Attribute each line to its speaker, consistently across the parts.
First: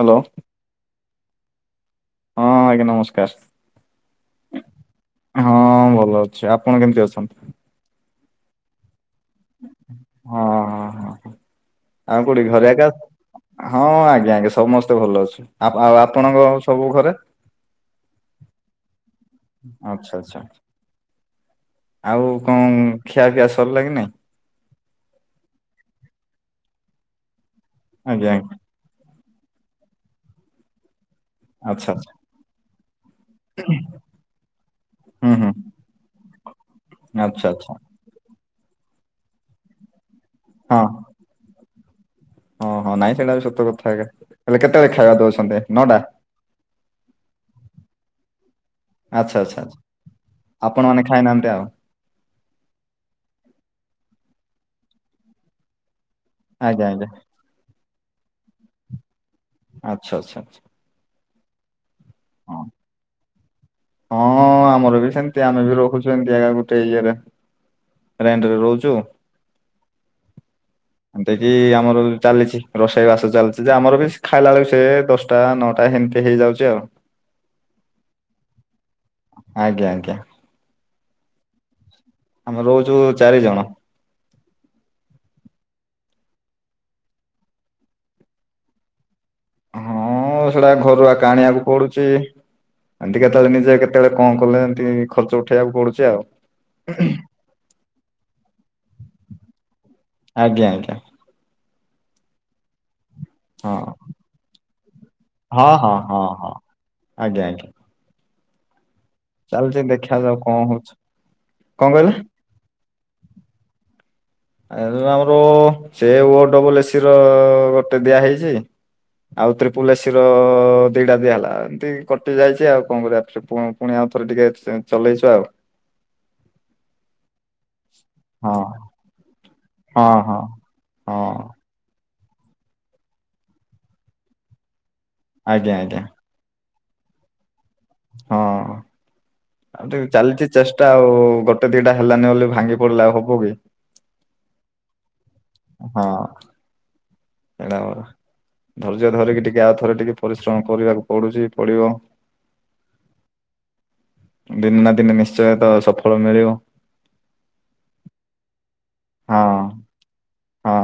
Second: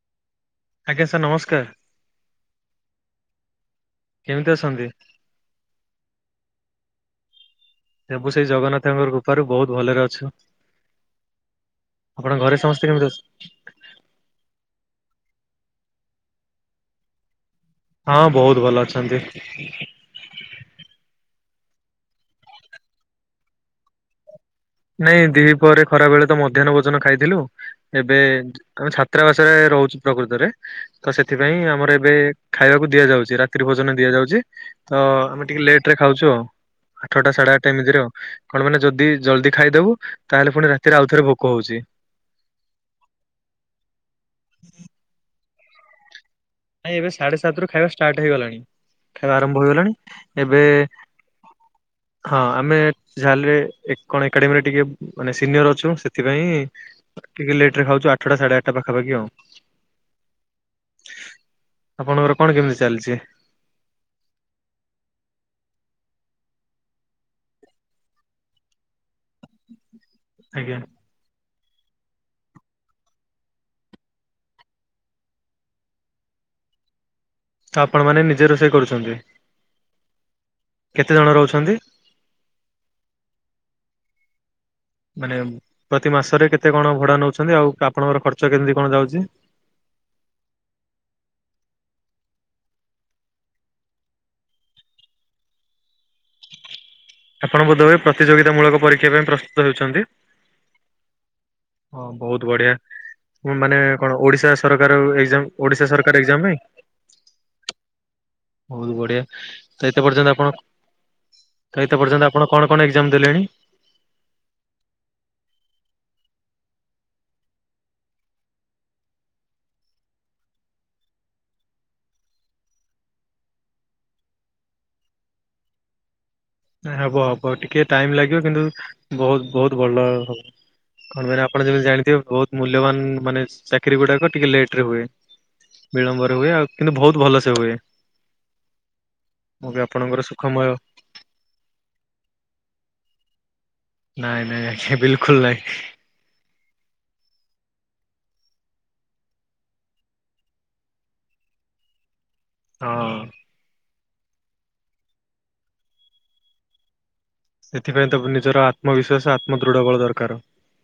Speaker 1: Hello.
Speaker 2: ଆଜ୍ଞା sir ନମସ୍କାର।
Speaker 1: ହଁ ଆଜ୍ଞା
Speaker 2: କେମିତି
Speaker 1: ନମସ୍କାର।
Speaker 2: ଅଛନ୍ତି?
Speaker 1: ହଁ ଭଲ ଅଛି। ଆପଣ କେମିତି ଅଛନ୍ତି?
Speaker 2: ସବୁ ସେଇ ଜଗନ୍ନାଥଙ୍କ କୃପାରୁ ବହୁତ ଭଲରେ ଅ ଛୁ।
Speaker 1: ହଁ ହଁ ହଁ ଆଉ କୋଉଠି
Speaker 2: ଆପଣଙ୍କ ଘରେ
Speaker 1: ଏକା
Speaker 2: ସମସ୍ତେ କେମିତି ଅଛନ୍ତି?
Speaker 1: ହଁ ଆଜ୍ଞା ଆଜ୍ଞା ସମସ୍ତେ ଭଲ ଅଛୁ। ଆଉ ଆପଣଙ୍କ ସବୁ ଘରେ?
Speaker 2: ହଁ ବହୁତ୍ ଭଲ ଅଛନ୍ତି।
Speaker 1: ଆଚ୍ଛା ଆଚ୍ଛା। ଆଉ କଣ ଖିଆ ପିଆ ସରିଲା କି ନାଇଁ?
Speaker 2: ନାଇଁ ଦିହିପରେ ଖରାବେଳେ ତ ମଧ୍ୟାହ୍ନ ଭୋଜନ ଖାଇଥିଲୁ। ଏବେ
Speaker 1: ଆଜ୍ଞା ଆଜ୍ଞା
Speaker 2: ଆମେ ଛାତ୍ରାବାସରେ ରହୁଛୁ ପ୍ରକୃତରେ। ତ ସେଥିପାଇଁ
Speaker 1: ଆଚ୍ଛା
Speaker 2: ଆମର
Speaker 1: ଆଚ୍ଛା
Speaker 2: ଏବେ ଖାଇବାକୁ ଦିଆଯାଉଚି ରା ତ୍ରୀ ଭୋଜନ ଦିଆଯାଉଚି ତ
Speaker 1: ହୁଁ
Speaker 2: ଆମେ
Speaker 1: ହୁଁ
Speaker 2: ଟିକେ ଲେଟ ରେ ଖାଉଚୁ। ଆଉ ଆଠଟା
Speaker 1: ଆଚ୍ଛା
Speaker 2: ସାଢ଼େ ଆଠଟା
Speaker 1: ଆଚ୍ଛା
Speaker 2: ଏମିତିରେ ଆଉ। କଣ ମାନେ ଯଦି ଜଲଦି ଖାଇଦବୁ। ତାହେଲେ ପୁଣି
Speaker 1: ହଁ
Speaker 2: ରାତିରେ ଆଉଥରେ ଭୋକ ହୋଉଚି।
Speaker 1: ହଁ ହଁ ନାଇଁ ସେଇଟା ବି ସତ କଥା ଆକା। ତାହେଲେ କେତେବେଳେ ଖାଇବା ଦଉଛନ୍ତି ନଟା?
Speaker 2: ନାଇଁ ଏବେ ସାଢ଼େ ସାତରୁ ଖାଇବା ଷ୍ଟାର୍ଟ ହେଇଗଲାଣି। ଖାଇବା
Speaker 1: ଆଚ୍ଛା ଆଚ୍ଛା
Speaker 2: ଆରମ୍ଭ
Speaker 1: ଆଚ୍ଛା
Speaker 2: ହେଇଗଲାଣି। ଏବେ
Speaker 1: ଆପଣ ମାନେ ଖାଇନାହାନ୍ତି ଆଉ
Speaker 2: ହଁ ଆମେ ଯାହାଲେ ଏ କଣ ଏକାଡେମୀରେ ଟିକେ ମାନେ ସିନିୟର ଅଛୁ। ସେଥି ଥିପାଇଁ
Speaker 1: ଆଜ୍ଞା ଆଜ୍ଞା
Speaker 2: ଟିକେ ଲେଟ ରେ ଖାଉଚୁ। ଆଠଟା ସାଢେ ଆଠଟା ପାଖାପାଖି ଆଉ।
Speaker 1: ଆଚ୍ଛା ଆଚ୍ଛା ଆଚ୍ଛା।
Speaker 2: ଆପଣଙ୍କର କଣ
Speaker 1: ହଁ।
Speaker 2: କେମିତି ଚାଲିଛି?
Speaker 1: ହଁ ଆମର ବି ସେମିତି ଆମେ ବି ରଖୁଛୁ ଏମତି ଏକା ଗୋଟେ ଇଏରେ। ରେଣ୍ଟ ରେ ରହୁଚୁ।
Speaker 2: ଆଜ୍ଞା।
Speaker 1: ଏମିତି କି ଆମର ଚାଲିଚି ରୋଷେଇ ବାସ ଚାଲିଚି ଯେ ଆମର ବି ଖାଇଲା ବେଳକୁ ସେ ଦଶ ଟା ନଅଟା ହେମିତି ହେଇଯାଉଚି ଆଉ।
Speaker 2: ତ ଆପଣ ମାନେ ନିଜେ ରୋଷେଇ କରୁଚନ୍ତି।
Speaker 1: ଆଜ୍ଞା ଆଜ୍ଞା।
Speaker 2: କେତେଜଣ ରହୁଛନ୍ତି?
Speaker 1: ଆମେ ରହୁଛୁ ଚାରିଜଣ।
Speaker 2: ମାନେ ପ୍ରତି ମାସରେ କେତେ କଣ ଭଡ଼ା ନେଉଛନ୍ତି? ଆଉ ଆପଣଙ୍କର ଖର୍ଚ୍ଚ କେମିତି କଣ ଯାଉଛି?
Speaker 1: ହଁ ସେଇଟା ଘରୁଆକା ଆଣିବାକୁ ପଡୁଛି। ଏମିତି କେତେବେଳେ ନିଜେ କେତେବେଳେ କଣ କଲେ, ଏମିତି ଖର୍ଚ୍ଚ ଉଠେଇବାକୁ ପଡୁଛି ଆଉ ଉ ଉ।
Speaker 2: ଆପଣ ବୋଧହୁଏ ପ୍ରତିଯୋଗିତା ମୂଳକ ପରୀକ୍ଷା ପାଇଁ ପ୍ରସ୍ତୁତ ହେଉଛନ୍ତି?
Speaker 1: ଆଜ୍ଞା ଆଜ୍ଞା।
Speaker 2: ହଁ ବହୁତ ବଢିଆ।
Speaker 1: ହଁ
Speaker 2: ମାନେ କଣ ଓଡିଶା ସରକାର ଏଗ୍ଜାମ୍।
Speaker 1: ହଁ
Speaker 2: ଓଡିଶା
Speaker 1: ହଁ ହଁ
Speaker 2: ସରକାର ଏଗ୍ଜାମ୍
Speaker 1: ହଁ
Speaker 2: ନାହିଁ?
Speaker 1: ଆଜ୍ଞା ଆଜ୍ଞା।
Speaker 2: ବହୁତ ବଢ଼ିଆ
Speaker 1: ଚାଲିଛି
Speaker 2: ତ ଏତେ ପର୍ଯ୍ୟନ୍ତ
Speaker 1: ଦେଖାଯାଉ
Speaker 2: ଆପଣ
Speaker 1: କଣ ହଉଛି
Speaker 2: ତ
Speaker 1: କଣ
Speaker 2: ଏତେ
Speaker 1: କହିଲେ
Speaker 2: ପର୍ଯ୍ୟନ୍ତ ଆପଣ କଣ କଣ ଏଗ୍ଜାମ୍ ଦେଲେଣି?
Speaker 1: ଆଜ୍ଞା ତୋ ଆମର ସେ ଓ ଡବଲ୍ ଏସ୍ ସି ର ଗୋଟେ ଦିଆହେଇଛି। ଆଉ ତ୍ରିପୁଲ ଏସ୍ ସି ର ଦିଟା ଦିଆ ହେଲା। ଏମତି କଟି ଯାଇଛି ଆଉ କଣ କରିବା। ସେ ପୁ ପୁଣି ଆଉ ଥରେ ଟିକେ ଚଲେଇଛୁ ଆଉ।
Speaker 2: ହେବ ହେବ ଟିକେ ଟାଇମ୍ ଲାଗିବ
Speaker 1: ହଁ
Speaker 2: କିନ୍ତୁ ବହୁତ ବହୁତ
Speaker 1: ହଁ
Speaker 2: ଭଲ ହେବ।
Speaker 1: ହଁ
Speaker 2: କଣ ପାଇଁ ନା
Speaker 1: ହଁ
Speaker 2: ଆପଣ ଯେମିତି ଜାଣିଥିବେ ବହୁତ ମୂଲ୍ୟବାନ ମାନେ ଚାକିରୀ ଗୁଡାକ ଟିକେ ଲେଟ ରେ ହୁଏ
Speaker 1: ଆଜ୍ଞା ଆଜ୍ଞା
Speaker 2: ବିଳମ୍ବ ହୁଏ ଆଉ କିନ୍ତୁ ବହୁତ ଭଲ ସେ ହୁଏ।
Speaker 1: ହଁ
Speaker 2: ମୁଁ ବି
Speaker 1: ଆଉ ଟିକେ
Speaker 2: ଆପଣଙ୍କର
Speaker 1: ଚାଲିଛି
Speaker 2: ସୁଖମୟ
Speaker 1: ଚେଷ୍ଟା ଆଉ ଗୋ ଗୋଟେ ଦିଟା ହେଲାନି ବୋଲି ଭାଙ୍ଗି ପଡିଲେ ଆଉ ହବ କି?
Speaker 2: ନାଇଁ ନାଇଁ ଆଜ୍ଞା ବିଲକୁଲ ନାହିଁ।
Speaker 1: ହଁ। ହେଡ଼ା ମୋର ଧୈର୍ଯ୍ୟ ଧରିକି ଟିକେ ଆଉ ଥରେ ଟିକେ ପରିଶ୍ରମ କରିବାକୁ ପଡୁଛି ପଡିବ।
Speaker 2: ହଁ।
Speaker 1: ଦିନେ ନା ଦିନେ ନିଶ୍ଚୟ ତ ସଫଳ ମିଳିବ।
Speaker 2: ସେଥିପାଇଁ ତ ନିଜର ଆତ୍ମବିଶ୍ୱାସ
Speaker 1: ହଁ
Speaker 2: ଆତ୍ମ ଦୃଢ ବଳ ଦରକାର।
Speaker 1: ହଁ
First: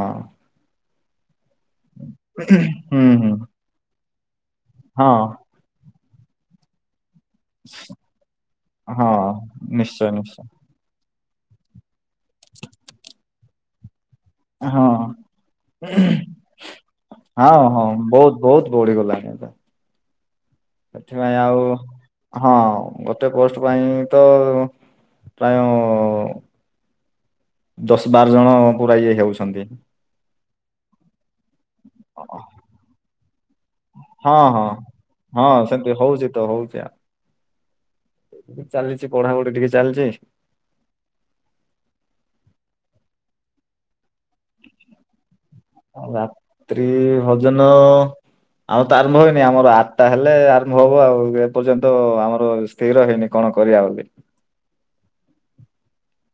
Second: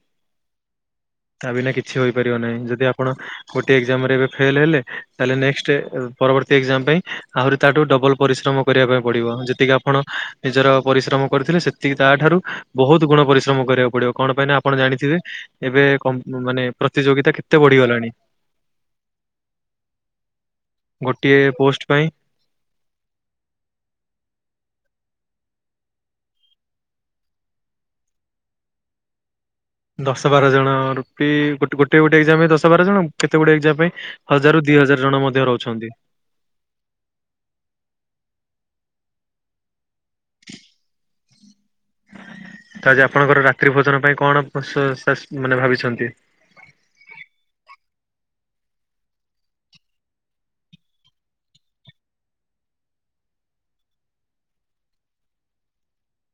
Speaker 2: ତା ବିନା କିଛି ହୋଇପାରିବ ନାହିଁ ଯଦି
Speaker 1: ହୁଁ
Speaker 2: ଆପଣ
Speaker 1: ହୁଁ
Speaker 2: ଗୋଟିଏ ଏକ୍ଜାମ ରେ ଏବେ ଫେଲ ହେଲେ
Speaker 1: ହଁ
Speaker 2: ତାହଲେ ନେକ୍ସ୍ଟ ପରବର୍ତ୍ତୀ ଏକ୍ଜାମ ପାଇଁ ଆହୁରି ତାଠୁ ଡବଲ ପରିଶ୍ରମ କରିବା ପାଇଁ
Speaker 1: ହଁ
Speaker 2: ପଡିବ ଯେତିକି ଆପଣ
Speaker 1: ନିଶ୍ଚୟ ନିଶ୍ଚୟ
Speaker 2: ନିଜର ପରିଶ୍ରମ କରିଥିଲେ ସେତିକି ତା ଠାରୁ ବହୁତ ଗୁଣ ପରିଶ୍ରମ କରିବାକୁ ପଡିବ। କଣ ପାଇଁ ନା ଆପଣ
Speaker 1: ହଁ
Speaker 2: ଜାଣିଥିବେ ଏବେ କମ୍ ମାନେ ପ୍ରତିଯୋଗିତା କେତେ
Speaker 1: ହଁ ହଁ
Speaker 2: ବଢିଗଲାଣି।
Speaker 1: ବହୁତ ବହୁତ ବଢିଗଲାଣି ସେଥିପାଇଁ
Speaker 2: ଗୋଟିଏ
Speaker 1: ଆଉ
Speaker 2: ପୋଷ୍ଟ ପାଇଁ
Speaker 1: ହଁ ଗୋଟେ ପୋଷ୍ଟ ପାଇଁ ତ ପ୍ରାୟ ଦଶ ବାର ଜଣ ପୁରା ଇଏ ହେଉଛନ୍ତି
Speaker 2: ଦଶ ବାର ଜଣ ରୂପି ଗୋ ଗୋଟେ ଗୋଟେ ଏକ୍ଜାମ ପାଇଁ ଦଶ ବାର ଜଣ କେତେ ଗୋଟେ ଏକ୍ଜାମ ପାଇଁ
Speaker 1: ହଁ
Speaker 2: ହଜାରରୁ
Speaker 1: ହଁ
Speaker 2: ଦି ହଜାର ଜଣ ମଧ୍ୟ
Speaker 1: ହଁ
Speaker 2: ରହୁଛନ୍ତି।
Speaker 1: ସେମିତି ହଉଛି ତ ହଉଛି ଆ ଚାଲିଛି ପଢାପଢି ଟିକେ ଚାଲିଛି।
Speaker 2: ତ ଆଜି ଆପଣଙ୍କର ରାତ୍ରି ଭୋଜନ ପାଇଁ କଣ ପ୍ରୋସାସ୍ ମାନେ ଭାବିଛନ୍ତି?
Speaker 1: ତ୍ରି ଭୋଜନ ଆଉ ତ ଆରମ୍ଭ ହେଇନି ଆମର ଆଠଟା ହେଲେ ଆରମ୍ଭ ହବ ଆଉ ଏପର୍ଯ୍ୟନ୍ତ ଆମର ସ୍ଥିର ହେଇନି କଣ କରିବା ବୋଲି।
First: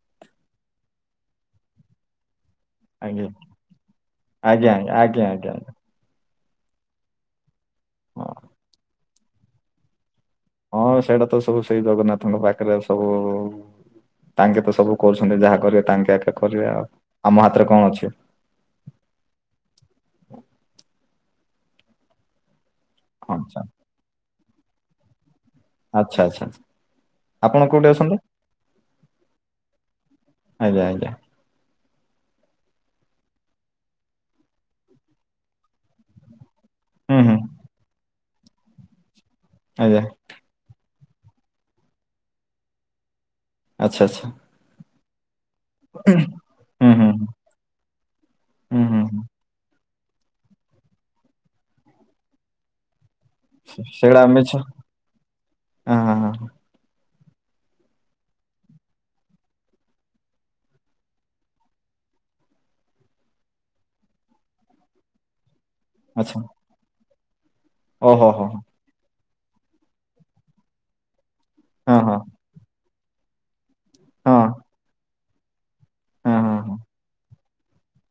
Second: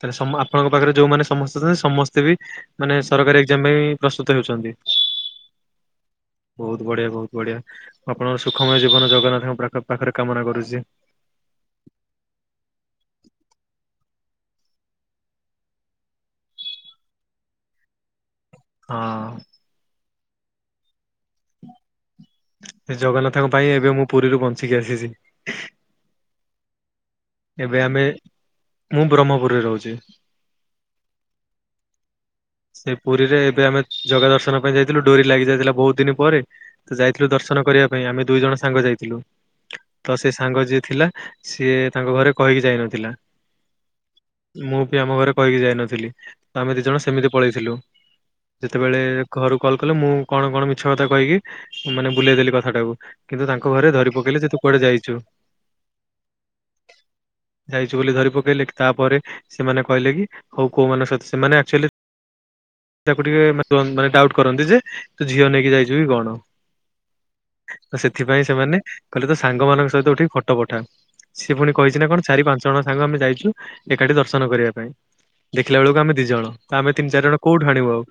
Speaker 2: ତାହେଲେ ସମ ଆପଣଙ୍କ ପାଖରେ ଯୋଉମାନେ ସମସ୍ତେ ଅଛନ୍ତି ସମସ୍ତେ ବି ମାନେ
Speaker 1: ଆଜ୍ଞା
Speaker 2: ସରକାରୀ ଏକ୍ଜାମ ପାଇଁ ପ୍ରସ୍ତୁତ
Speaker 1: ଆଜ୍ଞା
Speaker 2: ହେଉଛନ୍ତି।
Speaker 1: ଆଜ୍ଞା ଆଜ୍ଞା ଆଜ୍ଞା
Speaker 2: ବହୁତ ବଢିଆ ବହୁତ ବଢିଆ
Speaker 1: ହଁ।
Speaker 2: ଆପଣଙ୍କ ସୁଖମୟ ଜୀବନ ଜଗନ୍ନାଥଙ୍କ ପ୍ରାଖ ପାଖରେ କାମନା କରୁ
Speaker 1: ହଁ ସେଇଟା ତ ସବୁ ସେଇ ଜଗନ୍ନାଥଙ୍କ ପାଖରେ ସବୁ ତାଙ୍କେ ତ ସବୁ କରୁଛନ୍ତି ଯାହା କରିବେ ତାଙ୍କେ ଏକା କରିବେ ଆଉ ଆମ ହାତରେ କଣ ଅଛି।
Speaker 2: ହଁ। ସେ ଜଗନ୍ନାଥଙ୍କ
Speaker 1: ଆଚ୍ଛା
Speaker 2: ପାଇଁ ଏବେ ମୁଁ ପୁରୀରୁ ବଞ୍ଚିକି ଆସିଛି।
Speaker 1: ଆଚ୍ଛା ଆଚ୍ଛା ଆଚ୍ଛା। ଆପଣ
Speaker 2: ଏବେ
Speaker 1: କୋଉଠି
Speaker 2: ଆମେ
Speaker 1: ଅଛନ୍ତି
Speaker 2: ମୁଁ ବ୍ରହ୍ମପୁରରେ ରହୁଚି।
Speaker 1: ଆଜ୍ଞା ଆଜ୍ଞା।
Speaker 2: ସେଇ ପୁରୀରେ ଏବେ ଆମେ ଜଗା ଦର୍ଶନ ପାଇଁ ଯାଇଥିଲୁ ଡୋରି ଲାଗି ଯାଇଥିଲା ବୋହୁତ ଦିନ ପରେ। ତ
Speaker 1: ହୁଁ
Speaker 2: ଯାଇଥିଲୁ
Speaker 1: ହୁଁ
Speaker 2: ଦର୍ଶନ କରିବା ପାଇଁ ଆମେ ଦୁଇ ଜଣ ସାଙ୍ଗ ଯାଇଥିଲୁ।
Speaker 1: ଆ ଯାହା
Speaker 2: ତ ସେ ସାଙ୍ଗ ଯିଏ ଥିଲା ସିଏ ତାଙ୍କ ଘରେ କହିକି ଯାଇନଥିଲା।
Speaker 1: ଆଚ୍ଛା ଆଚ୍ଛା।
Speaker 2: ମୁଁ ବି ଆମ ଘରେ କହିକି ଯାଇନଥିଲି ଆମେ ଦିଇ
Speaker 1: ହୁଁ
Speaker 2: ଜଣ
Speaker 1: ହୁଁ
Speaker 2: ସେମିତି ପଳେଇଥିଲୁ।
Speaker 1: ହୁଁ
Speaker 2: ଯେତେବେଳେ
Speaker 1: ହୁଁ ହୁଁ
Speaker 2: ଘରୁ କଲ କଲେ ମୁଁ କଣ କଣ ମିଛ କଥା କହିକି ମାନେ ବୁଲେଇଦେଲି କଥାଟାକୁ। କିନ୍ତୁ ତାଙ୍କ
Speaker 1: ସେ-
Speaker 2: ଘରେ ଧରି
Speaker 1: ସେଇଟା
Speaker 2: ପକେଇଲେ
Speaker 1: ମିଛ
Speaker 2: ଯେ ତୁ କୁଆଡେ ଯାଇଚୁ।
Speaker 1: ହଁ ହଁ ହଁ ହଁ।
Speaker 2: ଯାଇଚୁ ବୋଲି ଧରି ପକେଇଲେ କି ତାପରେ ସେମାନେ କହିଲେ କି ହୋଉ କୋଉମାନଙ୍କ ସହିତ ସେମାନେ ଆକଚୋଲି ତାକୁ ଟିକେ ମାନେ ଦ୍ୱନ୍ ଡାଉଟ୍ କରନ୍ତି ଯେ ତୁ ଝିଅ ନେଇକି ଯାଇଚୁ କି କଣ।
Speaker 1: ଆଚ୍ଛା
Speaker 2: ତ
Speaker 1: ଓହୋ ହୋ
Speaker 2: ସେଥିପାଇଁ
Speaker 1: ହୋ।
Speaker 2: ସେମାନେ କହିଲେ ତୋ ସାଙ୍ଗମାନଙ୍କ ସହିତ ଉଠିକି ଫଟୋ ପଠା। ସିଏ ପୁଣି
Speaker 1: ହଁ
Speaker 2: କହିଚି ନା
Speaker 1: ହଁ
Speaker 2: କଣ ଚାରି ପାଞ୍ଚ ଜଣ ସାଙ୍ଗ ଆମେ ଯାଇଚୁ ଏକାଠି
Speaker 1: ହଁ
Speaker 2: ଦର୍ଶନ କରିବା ପାଇଁ। ଦେଖିଲା ବେଳକୁ ଆମେ ଦି
Speaker 1: ହଁ
Speaker 2: ଜଣ
Speaker 1: ହଁ ହଁ
Speaker 2: ତ ଆମେ ତିନି ଚାରି ଜଣ କୋଉଠୁ ଆଣିବୁ ଆଉ।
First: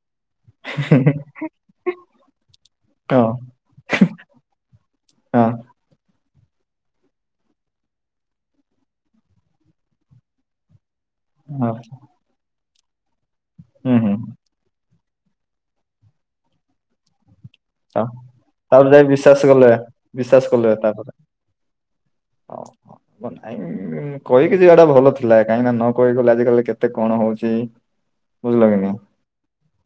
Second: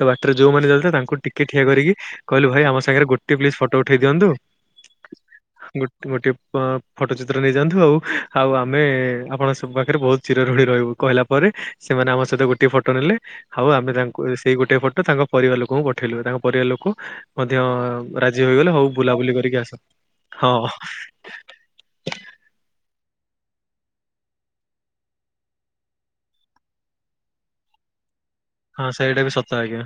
Speaker 2: ତ ବାଟରେ ଯୋଉମାନେ ଯାଉଥିଲେ ତାଙ୍କୁ ଟିକେ ଠିଆ କରିକି କହିଲୁ ଭାଇ ଆମ ସାଙ୍ଗରେ
Speaker 1: ହଁ
Speaker 2: ଗୋଟେ ପ୍ଲିଜ୍ ଫଟୋ ଉଠେଇ ଦିଅନ୍ତୁ।
Speaker 1: ହଁ।
Speaker 2: ଗୋଟ ଗୋଟିଏ ଫ ଫଟୋ ଚିତ୍ର ନେଇଯାଆନ୍ତୁ ଆଉ ଆଉ ଆମେ ଆପଣ ସବୁ ପାଖରେ ବୋହୁତ ଚିରରୁଣି ରହିବୁ କହିଲା ପରେ
Speaker 1: ହଁ
Speaker 2: ସେମାନେ ଆମ ସହିତ ଗୋଟିଏ ଫଟୋ ନେଲେ ଆଉ ଆମେ
Speaker 1: ହୁଁ ହୁଁ
Speaker 2: ତାଙ୍କୁ ଏସ୍ ସେଇ ଗୋଟିଏ ଫଟୋ ତାଙ୍କ ପରିବାର ଲୋକଙ୍କୁ ପଠେଇଲୁ ତାଙ୍କ ପରିବାର ଲୋକ ମଧ୍ୟ
Speaker 1: ହଁ।
Speaker 2: ରାଜି ହୋଇଗଲେ
Speaker 1: ତାପରେ
Speaker 2: ହୋଉ
Speaker 1: ଯାଇ
Speaker 2: ବୁଲାବୁଲି
Speaker 1: ବିଶ୍ଵାସ
Speaker 2: କରିକି
Speaker 1: କଲେ
Speaker 2: ଆସ
Speaker 1: ବିଶ୍ଵାସ
Speaker 2: ହଁ।
Speaker 1: ଓହୋ ଗଲା ଏଇ ହୁଁ କହିକି ଯିବାଟା ଭଲ ଥିଲା କାହିଁକିନା ନ କହିକି ଗଲେ ଆଜି କାଲି କେତେ କଣ ହୋଉଚି।
Speaker 2: ହଁ ସେଇଟା ବି ସତ ଆଜ୍ଞା।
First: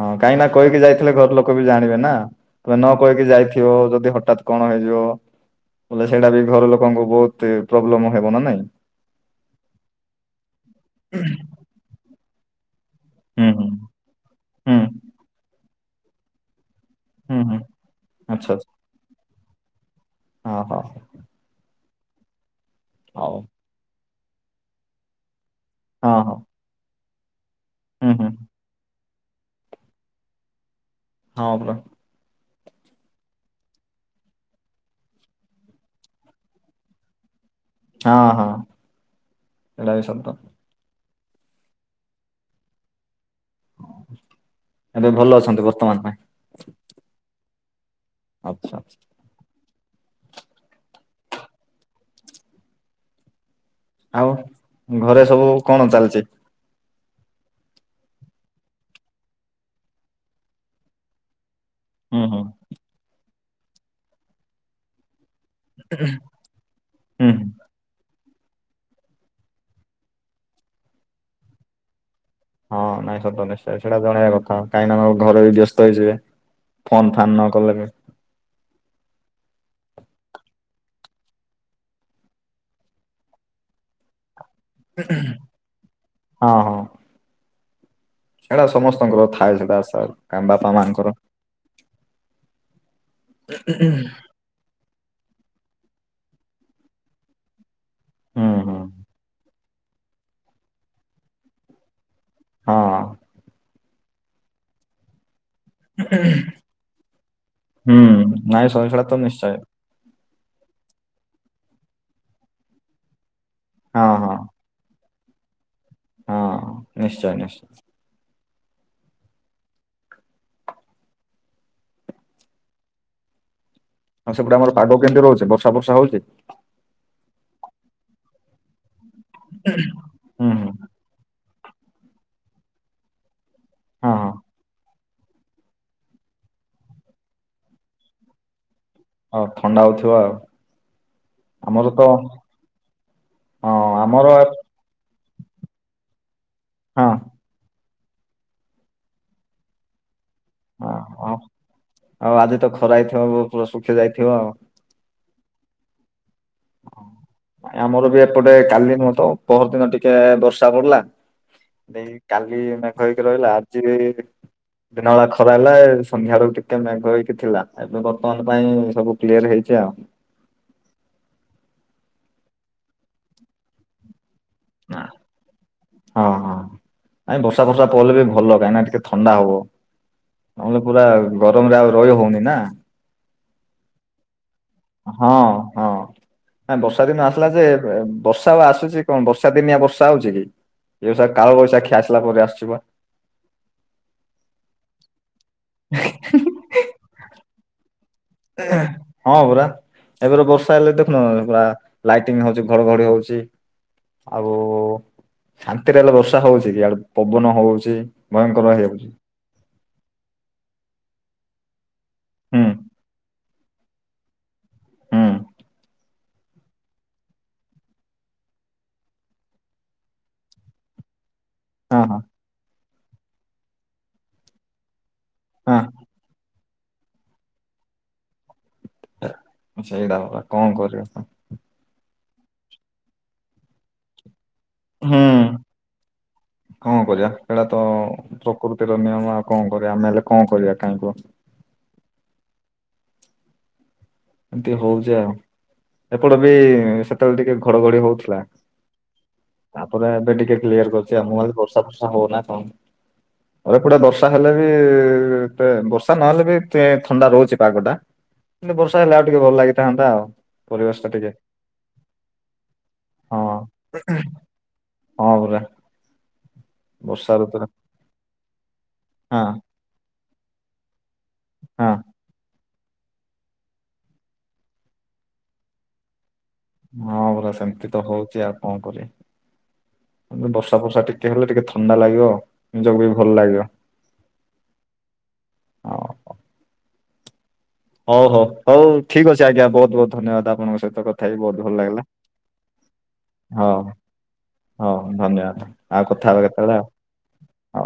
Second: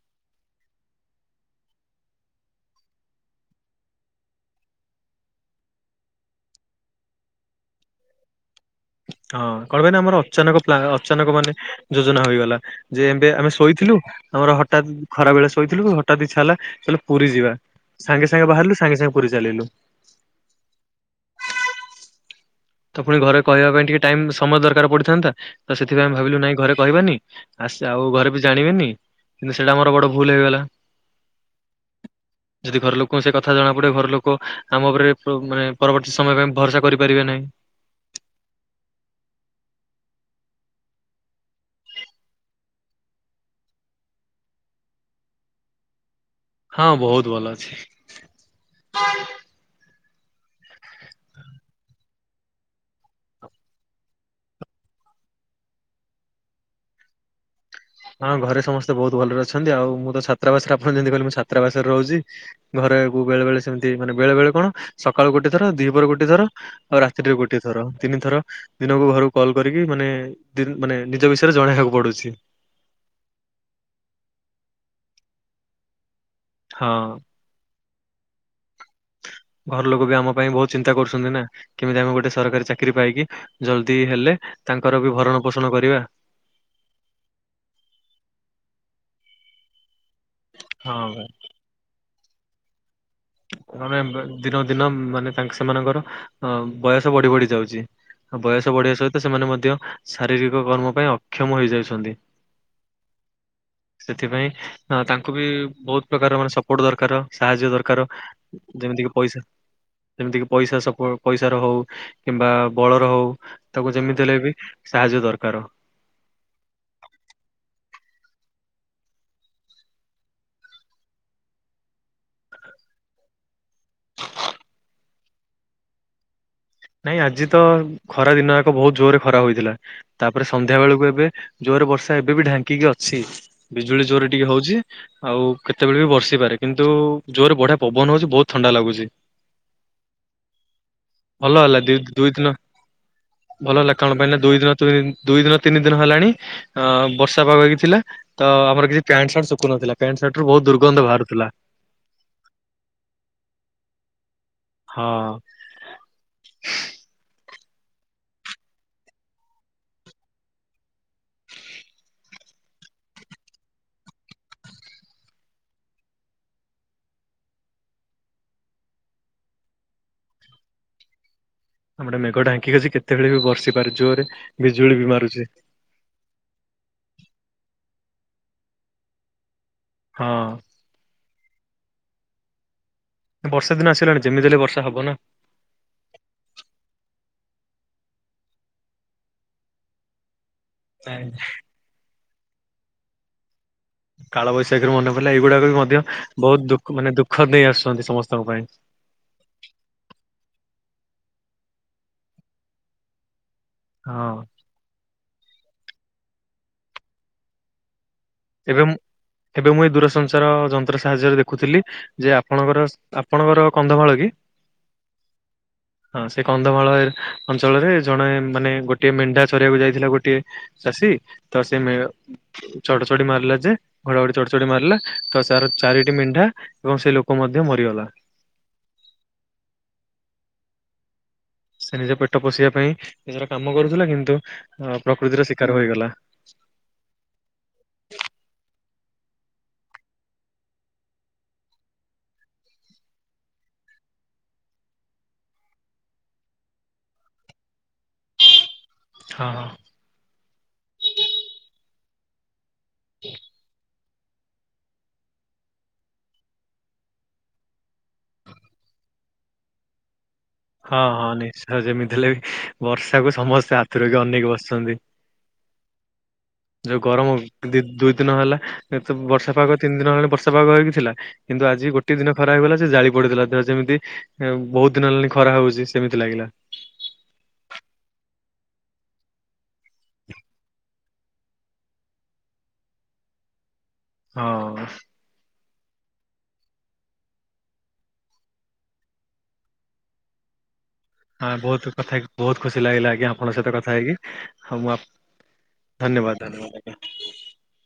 Speaker 1: ହଁ କାହିଁକିନା କହିକି ଯାଇଥିଲେ ଘରଲୋକ ବି ଜାଣିବେ ନା। ତମେ ନ କହିକି ଯାଇଥିବ ଯଦି ହଠାତ କଣ ହେଇଯିବ ବୋଲେ ସେଇଟା ବି ଘରଲୋକଙ୍କୁ ବୋହୁତି ପ୍ରୋବ୍ଲେମ ହେବ ନା ନାଇଁ?
Speaker 2: ହଁ କଣ ପାଇଁ ନା ଆମର ଅଚାନକ ପ୍ଲା ଅଚାନକ ମାନେ ଯୋଜନା ହୋଇଗଲା। ଯେ ଏମତି
Speaker 1: ହୁଁ
Speaker 2: ଆମେ
Speaker 1: ହୁଁ
Speaker 2: ଶୋଇଥିଲୁ ଆମର
Speaker 1: ହୁଁ
Speaker 2: ହଠାତ୍ ଖରାବେଳେ ଶୋଇଥିଲୁ ହଠାତ୍ ଇଚ୍ଛା ହେଲା କହିଲୁ ପୁରୀ
Speaker 1: ହୁଁ
Speaker 2: ଯିବା
Speaker 1: ହୁଁ
Speaker 2: ସାଙ୍ଗେ ସାଙ୍ଗେ ବାହାରିଲୁ ସାଙ୍ଗେ ସାଙ୍ଗେ ପୁରୀ ଚାଲିଲୁ।
Speaker 1: ଅହ ହୋ।
Speaker 2: ତ ଫୁଣି
Speaker 1: ହଁ
Speaker 2: ଘରେ କହିବା ପାଇଁ ଟିକେ ଟାଇମ ସମୟ ଦରକାର ପଡିଥାନ୍ତା ତ ସେଥିପାଇଁ ଆମେ
Speaker 1: ହଉ ହଁ ହଁ
Speaker 2: ଭାବିଲୁ ନାଇଁ ଘରେ କହିବାନି। ଆସେ ଆଉ
Speaker 1: ହୁଁ ହୁଁ
Speaker 2: ଘରେ ବି ଜାଣିବେନି କିନ୍ତୁ ସେଇଟା ମୋର ବଡ ଭୁଲ ହେଇଗଲା।
Speaker 1: ହଁ ପା।
Speaker 2: [inaudible] ଯଦି ଘରଲୋକଙ୍କୁ ସେ କଥା ଜଣା ପଡିବ ଘର ଲୋକ ଆମ ତ ଓପରେ ପ ମାନେ ପରବର୍ତ୍ତୀ ସମୟ ପାଇଁ ଭରସା କରିପାରିବେ ନାହିଁ।
Speaker 1: ହଁ ହଁ ଏଟା ବି ସତ। ଏବେ ଭଲ ଅଛନ୍ତି ବର୍ତ୍ତମାନ ପାଇଁ।
Speaker 2: ହଁ ବୋହୁତ ଭଲ ଅଛି।
Speaker 1: ଆଛା ଆଛା। ଆଉ ଘରେ ସବୁ କଣ ଚାଲଚି?
Speaker 2: ହଁ ଘରେ ସମସ୍ତେ ବୋହୁତ ଭଲରେ ଅଛନ୍ତି ଆଉ ମୁଁ ତ ଛାତ୍ରାବାସରେ ଆପଣ ଯେମିତି କହିଲେ ମୁଁ ଛାତାବାସରେ ରହୁଚି।
Speaker 1: ହୁଁ ହୁଁ
Speaker 2: ଘରେ ବୋଉ ବେଳେ ବେଳେ ସେମିତି ମାନେ ବେଳେ ବେଳେ କଣ ସକାଳୁ ଗୋଟେ ଥର ଦିହପରେ ଗୋଟେ ଥର ଆଉ
Speaker 1: ହୁଁ
Speaker 2: ରାତିରେ
Speaker 1: ହୁଁ।
Speaker 2: ଗୋଟିଏ ଥର ତିନି ଥର ଦିନକୁ ଘରକୁ କଲ୍ କରିକି ମାନେ ଦିନ୍ ମାନେ ନିଜ ବିଷୟରେ ଜଣେଇବାକୁ ପଡୁଚି।
Speaker 1: ହଁ ନାଇଁ ସତ ନିଶ୍ଚୟ ସେଟା ଜଣେଇବା କଥା କାହିଁକିନା ତମ ଘରେ ବି ବ୍ୟସ୍ତ ହେଇଯିବେ।
Speaker 2: ହଁ
Speaker 1: ଫୋନ୍ ଫାନ୍ ନ କଲେ ବି।
Speaker 2: ଘର ଲୋକ ବି ଆମ ପାଇଁ ବୋହୁତ ଚିନ୍ତା କରୁଛନ୍ତି ନା। କେମିତି ଆମେ ଗୋଟେ ସରକାରୀ ଚାକିରି ପାଇକି ଜଲଦି ହେଲେ ତାଙ୍କର ବି ଭରଣ ପୋଷଣ କରିବା।
Speaker 1: ହଁ ହଁ। ସେଟା ସମସ୍ତଙ୍କର ଥାଏ ସେଟା ଆଶା ଆମ ବାପା
Speaker 2: ହଁ
Speaker 1: ମାଆଙ୍କର।
Speaker 2: ମାନେ ଦିନ କୁ ଦିନ ମାନେ ତାଙ୍କ ସେମାନଙ୍କର ଅ ବୟସ ବଢି ବଢି ଯାଉଛି।
Speaker 1: ହୁଁ
Speaker 2: ବୟସ
Speaker 1: ହୁଁ
Speaker 2: ବଢିବା ସହିତ ସେମାନେ ମଧ୍ୟ ଶାରୀରିକ କର୍ମ ପାଇଁ ଅକ୍ଷମ ହେଇଯାଉଛନ୍ତି।
Speaker 1: ହଁ।
Speaker 2: ସେଥିପାଇଁ ତାଙ୍କୁ ବି ବହୁତ ପ୍ରକାର ମାନେ ସପୋର୍ଟ ଦରକାର ସାହାଯ୍ୟ
Speaker 1: ହୁଁ
Speaker 2: ଦରକାର।
Speaker 1: ନାଇଁ ସ ସେଇଟା
Speaker 2: ଯେମିତିକି
Speaker 1: ତ
Speaker 2: ପଇସା।
Speaker 1: ନିଶ୍ଚୟ
Speaker 2: ଯେମିତିକି ପଇସା ସ ପଇସା ର ହଉ କିମ୍ବା ବଳର ହଉ ତାକୁ
Speaker 1: ହଁ
Speaker 2: ଯେମିତି
Speaker 1: ହଁ
Speaker 2: ହେଲେ ବି। ସାହାଯ୍ୟ ଦରକାର।
Speaker 1: ହଁ ନିଶ୍ଚୟ ନିଶ୍ଚୟ। ହଁ ସେପଟେ ଆମର ପାଗ କେମିତି ରହୁଛି ବର୍ଷା ବର୍ଷା ହଉଛି।
Speaker 2: ନାଇଁ ଆଜି ତ ଖରା ଦିନ ଯାକ ବହୁତ ଜୋର ଖରା ହୋଇଥିଲା ତାପରେ
Speaker 1: ହୁଁ ହୁଁ
Speaker 2: ସନ୍ଧ୍ୟା ବେଳକୁ ଏବେ। ଜୋରେ ବର୍ଷା ଏବେ ବି ଢାଙ୍କିକି ଅଛି ବିଜୁଳି
Speaker 1: ହଁ ହଁ
Speaker 2: ଜୋରରେ ଟିକେ ହଉଛି। ଆଉ କେତେବେଳେ ବି ବର୍ଷି ପାରେ କିନ୍ତୁ ଜୋରେ ବଢିଆ ପବନ ହଉଛି ବହୁତ ଥଣ୍ଡା ଲାଗୁଛି।
Speaker 1: ଓ ଥଣ୍ଡା ହଉଥିବ ଆଉ।
Speaker 2: ଭଲ ହେଲା
Speaker 1: ଆମର
Speaker 2: ଦି
Speaker 1: ତ ହଁ
Speaker 2: ଦୁଇ ଦିନ ଭଲ ହେଲା କଣ
Speaker 1: ଆମର
Speaker 2: ପାଇଁ ନା ଦୁଇ ଦିନ। ଦୁଇ ଦିନ ତିନି ଦିନ ହେଲାଣି ଅ
Speaker 1: ହଁ
Speaker 2: ବର୍ଷା। ସଫା କରିକି ଥିଲା ତ ଆମର କିଛି ପ୍ୟାଣ୍ଟ ସାର୍ଟ ଶୁଖୁନଥିଲା ପ୍ୟାଣ୍ଟ ସାର୍ଟରୁ ବହୁତ
Speaker 1: ହଁ
Speaker 2: ଦୁର୍ଗନ୍ଧ
Speaker 1: ହଁ।
Speaker 2: ବାହାରୁଥିଲା।
Speaker 1: ଆଉ ଆଜି ତ ଖରା ହେଇଥିବ ବ ପୁରା ଶୁଖି ଯାଇଥିବ ଆଉ।
Speaker 2: ହଁ।
Speaker 1: ଆମର ବି ଏପଟେ କାଲି ନୁହଁ ତ ପହର ଦିନ ଟିକେ ବର୍ଷା ପଡିଲା। ଦେଇ କାଲି ମେଘ ହେଇକି ରହିଲା ଆଜି ବି। ଦିନ ବେଳା ଖରା ହେଲା ସନ୍ଧ୍ୟା ରୁ ଟିକେ ମେଘ ହେଇକି ଥିଲା ଏବେ ବର୍ତ୍ତମାନ ପାଇଁ ସବୁ। କ୍ଲିୟର ହେଇଛି ଆଉ।
Speaker 2: ଆମଟେ ମେଘ ଢାଙ୍କିକି ଅଛି କେତେବେଳେ ବି ବର୍ଷି ପାରେ ଜୋରେ ବିଜୁଳି ବି ମାରୁଛି।
Speaker 1: ହଁ ହଁ ନାଇ ବର୍ଷା ଫର୍ଷା ପଇଲେ ବି ଭଲ କାଇଁକିନା ଟିକେ ଥଣ୍ଡା ହବ।
Speaker 2: ହଁ।
Speaker 1: ନହେଲେ ପୁରା ଗରମ ରେ ଆଉ ରହି ହଉନି ନା।
Speaker 2: ବର୍ଷ ଦିନ ଆସିଲାଣି ଯେମତିହେଲେ ବର୍ଷା ‌।
Speaker 1: ହଁ ହଁ। ଆ ବର୍ଷା ଦିନ ଆସିଲା ଯେ ବର୍ଷାଆଉ ଆସୁଚି କଣ ବର୍ଷା ଦିନିଆ ବର୍ଷା ହଉଛି କି। ଏ
Speaker 2: ନା।
Speaker 1: ସା କାଳ ବୈଶାଖୀ ଆସିଲା ପରେ ଆସୁଚି ବା।
Speaker 2: କାଳବୈଶାଖୀରୁ ମନେ ପଡିଲା ଏଇଗୁଡାକ ବି ମଧ୍ୟ ବହୁତ ଦୁଖ ମାନେ ଦୁଃଖ ଦେଇ ଆସୁଛନ୍ତି ସମସ୍ତେ।
Speaker 1: ଏ ହେ। ହଁ ପରା ଏବେର ବର୍ଷା ହେଲେ ଦେଖୁନ ପୁରା ଲାଇଟିଙ୍ଗ୍ ହଉଚି ଘଡଘଡି ହଉଚି।
Speaker 2: ହଁ
Speaker 1: ଆଉ ଶାନ୍ତିରେ ହେଲେ ବର୍ଷା ହଉଛିକି ଆଡେ ପବନ ହଉଛି। ଭୟଙ୍କର
Speaker 2: ଏବେ ମୁଁ
Speaker 1: ହେଇଯାଉଛି
Speaker 2: ଏବେ ମୁଁ ଏଇ ଦୂରସଞ୍ଚାର ଯନ୍ତ୍ର ସାହାଯ୍ୟରେ ଦେଖୁଥିଲି ଯେ
Speaker 1: ହୁଁ
Speaker 2: ଆପଣଙ୍କର ଆପ। ଆପଣଙ୍କର କନ୍ଧମାଳ କି।
Speaker 1: ହୁଁ
Speaker 2: ହଁ ସେ କନ୍ଧମାଳ ଏ ଅଞ୍ଚଳରେ ଜଣେ ମାନେ ଗୋଟଏ ମେଣ୍ଢା ଚରିବାକୁ ଯାଇଥିଲା ଗୋଟିଏ। ଚାଷୀ ତ ସେ ମେ
Speaker 1: ହଁ
Speaker 2: ଚଡଚଡି ମାରିଲା ଯେ ଘଡଘଡି ଚଡଚଡି ମାରିଲା। ତ ତାର
Speaker 1: ହଁ
Speaker 2: ଚାରିଟି ମେଣ୍ଢା ଏବଂ ସେ ଲୋକ ମଧ୍ୟ ମରିଗଲା।
Speaker 1: ସେଇଟା ପରା କଣ କରିବ କଣ।
Speaker 2: ସେ ନିଜ ପେଟ ପୋଷିବା ପାଇଁ ନିଜର କାମ କରୁଥିଲା କିନ୍ତୁ
Speaker 1: ହୁଁ
Speaker 2: ପ୍ରକୃତିର ଶିକାର ହୋଇଗଲା।
Speaker 1: କଣ କରିବା ସେଟା ତ। ପ୍ରକୃତିର ନିୟମ ଆଉ କଣ କରିବା ଆମେ ହେଲେ କଣ କରିବା କାଇଁ କୁହ। ଏମିତି ହଉଛି ଆଉ ଏପଟେ ବି ସେତେବେଳେ ଟିକେ ଘଡଘଡି ହଉଥିଲା।
Speaker 2: ହଁଁ ହଁ।
Speaker 1: ତାପରେ ଏବେ ଟିକେ କ୍ଲିୟର କରିଚି ଆମ ଆରେ ବର୍ଷା ଫର୍ଷା ହବନା କଣ ଅଉ ଏପଟେ ବର୍ଷା। ତାହେଲେ ବି ବର୍ଷା ନହେଲେ ବି ଥଣ୍ଡା ରହୁଛି ପାଗଟା ମାନେ ବ। ବର୍ଷା ହେଲେ ଆଉ ଟିକେ ଭଲ ଲାଗିଥାନ୍ତା ଆଉ। ପରିବେଶ
Speaker 2: ହଁ
Speaker 1: ଟା
Speaker 2: ହଁ
Speaker 1: ଟିକେ
Speaker 2: ନିଶ୍ଚୟ ଯେମିତି ହେଲେ ବି ବର୍ଷାକୁ
Speaker 1: ହଁ
Speaker 2: ସମସ୍ତେ ଆତୁରେଇକି ଅନେଇକି ବସିଚନ୍ତି।
Speaker 1: ହଁ ପରା।
Speaker 2: ଯୋଉ ଗରମ ହୋଉ ଦି ଦୁଇ ଦିନ ହେଲା ଏ ତ
Speaker 1: ହଁ
Speaker 2: ବର୍ଷା ପାଗ ତିନି ଦିନ ହେଲାଣି ବର୍ଷା ପାଗ ହେଇକି ଥିଲା। କିନ୍ତୁ
Speaker 1: ହଁ
Speaker 2: ଆଜି ଗୋଟିଏ ଦିନ ଖରା ହେଇଗଲା ଜେ ଜାଳି ପୋଡି ଦେଲା ଦେହ ଯେମିତି ଏଁ ବହୁତ ଦିନ ହେଲାଣି ଖରା ହେଉଚି ସେମିତି ଲାଗିଲା।
Speaker 1: ହଁ ପରା ସେମିତି ତ ହଉଚି ଆଉ କଣ କରିଆ ବର୍ଷା ଫର୍ଷା ଟିକେ ନ୍ତି ହେଲେ ଟିକେ ଥଣ୍ଡା ଲାଗିବ ନିଜକୁ ବି ଭଲ ଲାଗିବ।
Speaker 2: ହଁ।
Speaker 1: ହଁ। ହଉ ହଉ ହଉ ଠିକ ଅଛି ଆଜ୍ଞା ବହୁତ ବହୁତ ଧନ୍ୟବାଦ ଆପଣଙ୍କ ସହିତ କଥ ଥା ହେଇକି
Speaker 2: ହଁ
Speaker 1: ବହୁତ ଭଲ ଲାଗିଲା
Speaker 2: କଥା ହେଇକି ବହୁତ ଖୁସି ଲାଗିଲା ଆଜ୍ଞା ଆପଣଙ୍କ ସହିତ
Speaker 1: ହଁ
Speaker 2: କଥା ହେଇକି। ମୁଁ
Speaker 1: ହଁ
Speaker 2: ଆପ-
Speaker 1: ଧନ୍ୟବାଦ। ଆଉ କଥା
Speaker 2: ଧନ୍ୟବାଦ
Speaker 1: ହେବା
Speaker 2: ଧନ୍ୟବାଦ ଆଜ୍ଞା।
Speaker 1: କେତେବେଳେ ଆଉ। ହଉ।